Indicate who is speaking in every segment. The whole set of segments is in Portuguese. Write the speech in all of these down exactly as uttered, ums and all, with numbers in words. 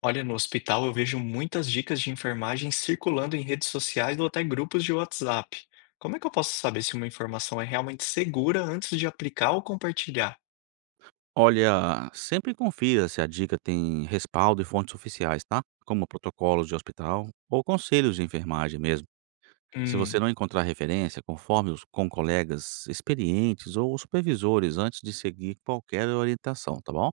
Speaker 1: Olha, no hospital eu vejo muitas dicas de enfermagem circulando em redes sociais ou até grupos de WhatsApp. Como é que eu posso saber se uma informação é realmente segura antes de aplicar ou compartilhar?
Speaker 2: Olha, sempre confira se a dica tem respaldo e fontes oficiais, tá? Como protocolos de hospital ou conselhos de enfermagem mesmo. Se você
Speaker 1: Hum.
Speaker 2: não encontrar referência, conforme os, com colegas experientes ou supervisores antes de seguir qualquer orientação, tá bom?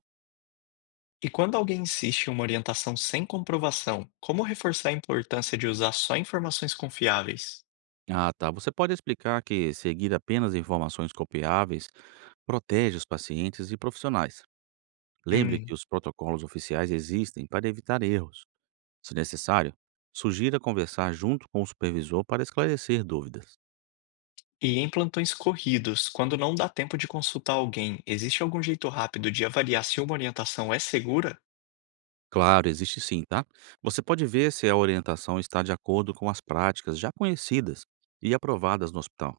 Speaker 1: E quando alguém insiste em uma orientação sem comprovação, como reforçar a importância de usar só informações confiáveis?
Speaker 2: Ah, tá. Você pode explicar que seguir apenas informações copiáveis protege os pacientes e profissionais. Lembre
Speaker 1: Hum.
Speaker 2: que os protocolos oficiais existem para evitar erros. Se necessário, sugira conversar junto com o supervisor para esclarecer dúvidas.
Speaker 1: E em plantões corridos, quando não dá tempo de consultar alguém, existe algum jeito rápido de avaliar se uma orientação é segura?
Speaker 2: Claro, existe sim, tá? Você pode ver se a orientação está de acordo com as práticas já conhecidas e aprovadas no hospital.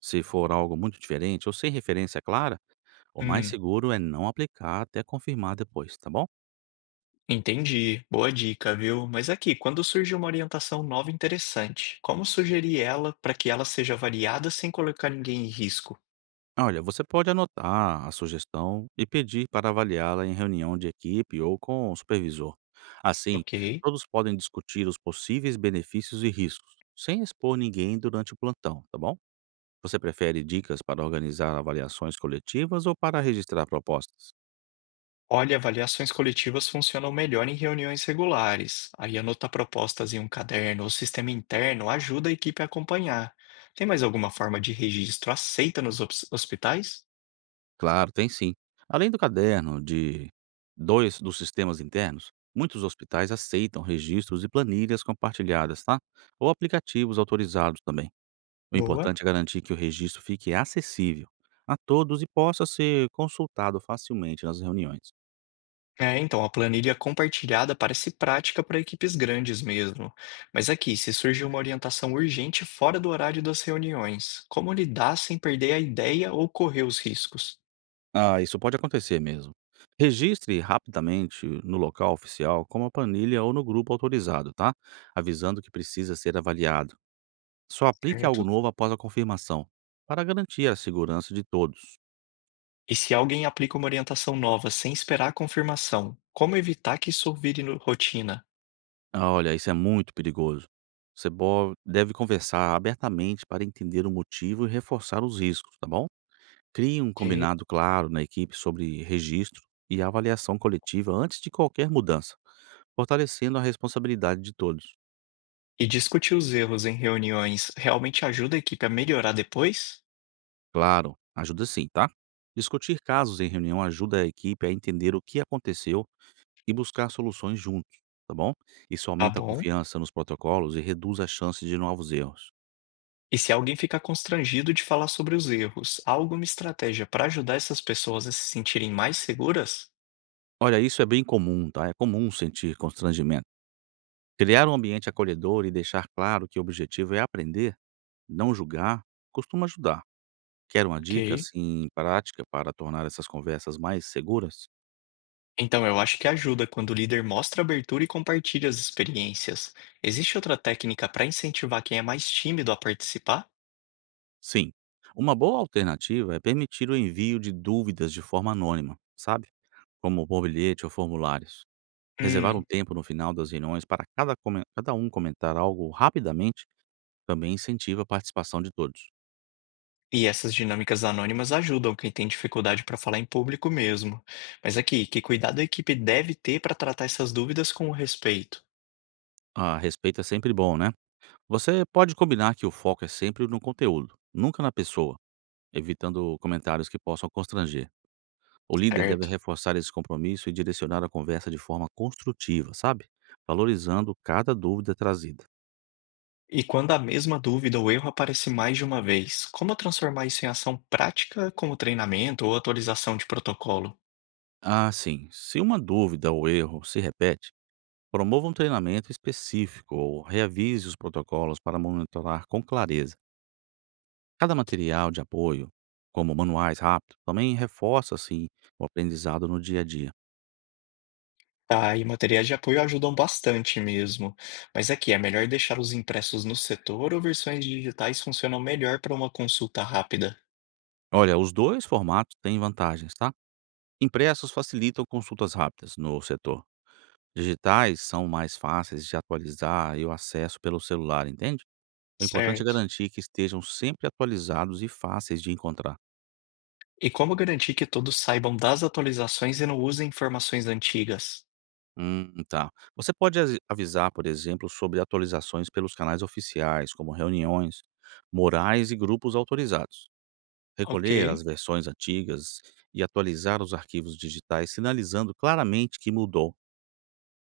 Speaker 2: Se for algo muito diferente ou sem referência clara, o mais
Speaker 1: Hum.
Speaker 2: seguro é não aplicar até confirmar depois, tá bom?
Speaker 1: Entendi, boa dica, viu? Mas aqui, quando surge uma orientação nova interessante, como sugerir ela para que ela seja variada sem colocar ninguém em risco?
Speaker 2: Olha, você pode anotar a sugestão e pedir para avaliá-la em reunião de equipe ou com o supervisor. Assim,
Speaker 1: Ok.
Speaker 2: todos podem discutir os possíveis benefícios e riscos, sem expor ninguém durante o plantão, tá bom? Você prefere dicas para organizar avaliações coletivas ou para registrar propostas?
Speaker 1: Olha, avaliações coletivas funcionam melhor em reuniões regulares. Aí anotar propostas em um caderno ou sistema interno ajuda a equipe a acompanhar. Tem mais alguma forma de registro aceita nos hos- hospitais?
Speaker 2: Claro, tem sim. Além do caderno de dois dos sistemas internos, muitos hospitais aceitam registros e planilhas compartilhadas, tá? Ou aplicativos autorizados também. O
Speaker 1: Boa.
Speaker 2: importante é garantir que o registro fique acessível a todos e possa ser consultado facilmente nas reuniões.
Speaker 1: É, então, a planilha compartilhada parece prática para equipes grandes mesmo. Mas aqui, se surge uma orientação urgente fora do horário das reuniões, como lidar sem perder a ideia ou correr os riscos,
Speaker 2: Ah, isso pode acontecer mesmo. Registre rapidamente no local oficial, como a planilha ou no grupo autorizado, tá? Avisando que precisa ser avaliado. Só aplique algo
Speaker 1: certo?
Speaker 2: novo após a confirmação, para garantir a segurança de todos.
Speaker 1: E se alguém aplica uma orientação nova sem esperar a confirmação, como evitar que isso vire no- rotina?
Speaker 2: Ah, olha, isso é muito perigoso. Você bo- deve conversar abertamente para entender o motivo e reforçar os riscos, tá bom? Crie um
Speaker 1: Ok.
Speaker 2: combinado claro na equipe sobre registro e avaliação coletiva antes de qualquer mudança, fortalecendo a responsabilidade de todos.
Speaker 1: E discutir os erros em reuniões realmente ajuda a equipe a melhorar depois?
Speaker 2: Claro, ajuda sim, tá? Discutir casos em reunião ajuda a equipe a entender o que aconteceu e buscar soluções juntos, tá bom? Isso
Speaker 1: Tá
Speaker 2: aumenta a
Speaker 1: bom?
Speaker 2: confiança nos protocolos e reduz a chance de novos erros.
Speaker 1: E se alguém ficar constrangido de falar sobre os erros, há alguma estratégia para ajudar essas pessoas a se sentirem mais seguras?
Speaker 2: Olha, isso é bem comum, tá? É comum sentir constrangimento. Criar um ambiente acolhedor e deixar claro que o objetivo é aprender, não julgar, costuma ajudar. Quer uma dica,
Speaker 1: Ok.
Speaker 2: assim, prática para tornar essas conversas mais seguras?
Speaker 1: Então, eu acho que ajuda quando o líder mostra abertura e compartilha as experiências. Existe outra técnica para incentivar quem é mais tímido a participar?
Speaker 2: Sim. Uma boa alternativa é permitir o envio de dúvidas de forma anônima, sabe? Como por bilhete ou formulários. Reservar um
Speaker 1: Hum.
Speaker 2: tempo no final das reuniões para cada, comen- cada um comentar algo rapidamente também incentiva a participação de todos.
Speaker 1: E essas dinâmicas anônimas ajudam quem tem dificuldade para falar em público mesmo. Mas aqui, que cuidado a equipe deve ter para tratar essas dúvidas com respeito?
Speaker 2: A respeito é sempre bom, né? Você pode combinar que o foco é sempre no conteúdo, nunca na pessoa, evitando comentários que possam constranger. O líder deve
Speaker 1: Certo.
Speaker 2: reforçar esse compromisso e direcionar a conversa de forma construtiva, sabe? Valorizando cada dúvida trazida.
Speaker 1: E quando a mesma dúvida ou erro aparece mais de uma vez, como transformar isso em ação prática, como treinamento ou atualização de protocolo?
Speaker 2: Ah, sim. Se uma dúvida ou erro se repete, promova um treinamento específico ou reavise os protocolos para monitorar com clareza. Cada material de apoio, como manuais rápidos, também reforça assim o aprendizado no dia a dia.
Speaker 1: Tá, e materiais de apoio ajudam bastante mesmo. Mas aqui, é melhor deixar os impressos no setor ou versões digitais funcionam melhor para uma consulta rápida?
Speaker 2: Olha, os dois formatos têm vantagens, tá? Impressos facilitam consultas rápidas no setor, digitais são mais fáceis de atualizar e o acesso pelo celular, entende? O importante é
Speaker 1: Certo.
Speaker 2: garantir que estejam sempre atualizados e fáceis de encontrar.
Speaker 1: E como garantir que todos saibam das atualizações e não usem informações antigas?
Speaker 2: Hum, tá. Você pode asi- avisar, por exemplo, sobre atualizações pelos canais oficiais, como reuniões, morais e grupos autorizados.
Speaker 1: Ok.
Speaker 2: Recolher as versões antigas e atualizar os arquivos digitais, sinalizando claramente que mudou.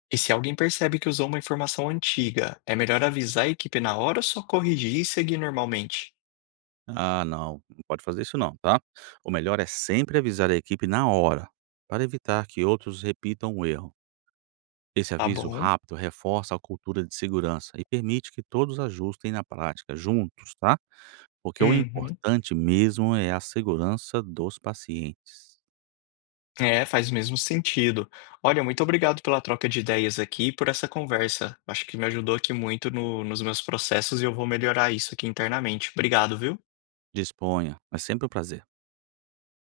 Speaker 1: E se alguém percebe que usou uma informação antiga, é melhor avisar a equipe na hora ou só corrigir e seguir normalmente?
Speaker 2: Ah, não, não pode fazer isso não, tá? O melhor é sempre avisar a equipe na hora, para evitar que outros repitam o erro. Esse
Speaker 1: Tá
Speaker 2: aviso
Speaker 1: bom.
Speaker 2: rápido reforça a cultura de segurança e permite que todos ajustem na prática juntos, tá? Porque o
Speaker 1: Uhum.
Speaker 2: importante mesmo é a segurança dos pacientes.
Speaker 1: É, faz mesmo sentido. Olha, muito obrigado pela troca de ideias aqui e por essa conversa. Acho que me ajudou aqui muito no- nos meus processos e eu vou melhorar isso aqui internamente. Obrigado, viu?
Speaker 2: Disponha, é sempre um prazer.